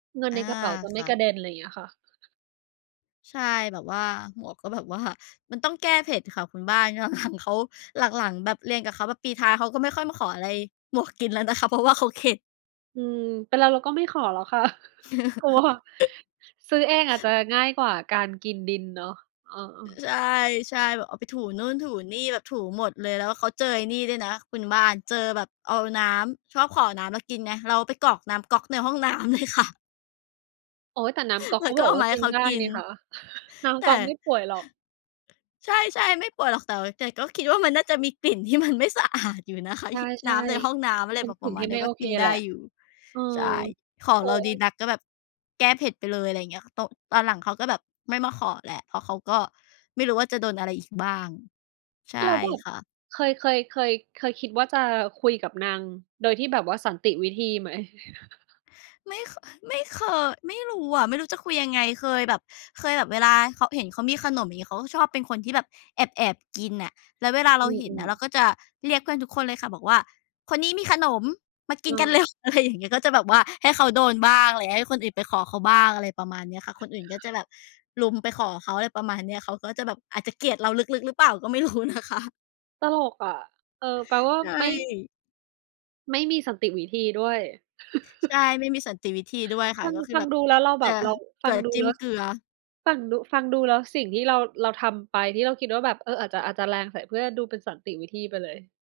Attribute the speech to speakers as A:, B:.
A: เงิน
B: อ
A: ใน
B: า
A: กระเป๋าจะไม
B: ค
A: ่
B: ่
A: ก
B: ะ
A: ระเด็น อะไรอย่างเงี้ยค่ะ
B: ใช่ แบบว่า หมวกก็แบบว่า มันต้องแก้เผ็ดค่ะคุณบ้าน หลัง ๆ เขา หลัง ๆ แบบเรียนกับเขาแบบปีท้าย เขาก็ไม่ค่อยมาขออะไรหมวกกินแล้วนะคะ เพราะว่าเขาเข็ด
A: อืม เป็นเราเราก็ไม่ขอแล้วค่ะ กลัว ซื้อเองอาจจะง่ายกว่าการกินดินเนาะ เออ
B: ใช่ ใช่ แบบเอาไปถูนู่นถูนี่ แบบถูหมดเลย แล้วเขาเจอไอ้นี่ด้วยนะคุณบ้าน เจอแบบเอาน้ำ ชอบขอน้ำเรากินไง เราไปกรอกน้ำก๊อกในห้องน้ำ เลยค่ะ
A: โอ๊ย แต่น้ำก๊อก
B: แล
A: เ
B: ้
A: ข
B: ว
A: า
B: ก็
A: บอก
B: เอา
A: ว่า
B: มาใ
A: ก
B: ห้
A: ิน
B: เขา
A: ได้
B: กิ
A: นี
B: น
A: ่ค่ะ น้
B: แต
A: ำก
B: ่
A: ๊อกไม่ป่วยหรอก
B: ใช่ ๆ ไม่ปวดหรอก แต่ แต่ก็คิดว่ามันน่าจะมีกลิ่นที่มันไม่สะอาดอยู่นะคะ
A: ใช
B: ฮ น
A: ่
B: ้ำในห้องน้ำ อะ
A: ๆ
B: ไ
A: เ
B: ร
A: ป็
B: แ
A: น
B: บบ
A: ส
B: ป
A: ิ
B: ร
A: ่ง
B: ะม
A: ท
B: า
A: ี
B: ณ
A: ่
B: เนี
A: ไ
B: ้
A: ม่
B: ย ก
A: โอ
B: ็
A: เ
B: ก
A: ค
B: ินไ
A: แห
B: ด
A: ล
B: ้
A: ะ
B: อยู่
A: เออ
B: ใช่ ขอ
A: โอ๊
B: เราดี
A: ย
B: นักก็แบบแก้เผ็ดไปเลย อะไรอย่างเงี้ย ตก ตอนหลังเขาก็แบบไม่มาขอแล้ว เพราะเขาก็ไม่รู้ว่าจะโดนอะไรอีกบ้าง ใช่
A: แล้วแบบ
B: ค่ะ
A: เคย เคย เคย เคยคิดว่าจะคุยกับนางโดยที่แบบว่าสันติวิธีไหม?
B: ไม่ ค อ ไม่เคย ไม่รู้อะ ไม่รู้จะคุยยังไง เคยแบบ เคยแบบเวลาเขา เห็นเขามีขนม อย่างงี้ เขาก็ชอบเป็นคนที่แบบแอบ ๆ กินน่ะ แล้วเวลาเร
A: อื
B: าเห็นน่
A: อ
B: ะ เร
A: ๆ
B: าก็จะเรียกเพื่อนทุกคนเลยค่ะ บอกว่า "คนนี้มีขนมมากินกัน
A: เออ
B: เร็ว" อะไรอย่างเงี้ย ก็จะแบบว่าให้เขาโดนบ้าง อะไร ให้คนอื่นไปขอเขาบ้าง อะไรประมาณเนี้ยค่ะ คนอื่นก็จะแบบรุมไปขอเขา อะไรประมาณเนี้ย เขาก็จะแบบอาจจะเกลียดเราลึก ๆ หรือเปล่าก็ ไม่รู้นะคะ
A: ตลกอะ เออ แปลว่า
B: ใช
A: ไม่
B: ่
A: ไม่มีสันติวิธีด้วย
B: ใช่ ไม่มีสันติวิธีด้วยค
A: ฟ
B: ่ะ
A: ัง
B: ก็คื
A: ฟ
B: อ
A: ั
B: แ
A: ง
B: บบ
A: ดูแล้วเราแบ
B: จะ
A: บเรา
B: เ
A: ฟ
B: กล
A: ั
B: ื
A: ง
B: อ
A: ดู
B: จิ
A: แ
B: ้
A: ล้
B: ม
A: ว
B: เ
A: ส
B: กลือ
A: ฟังดู ฟังดูแล้ว สิ่งที่เรา เราทำไป ที่เราคิดว่าแบบ เออ อาจจะ อาจจะแรงใส่เพื่อน ดูเป็นสันติวิธีไปเลย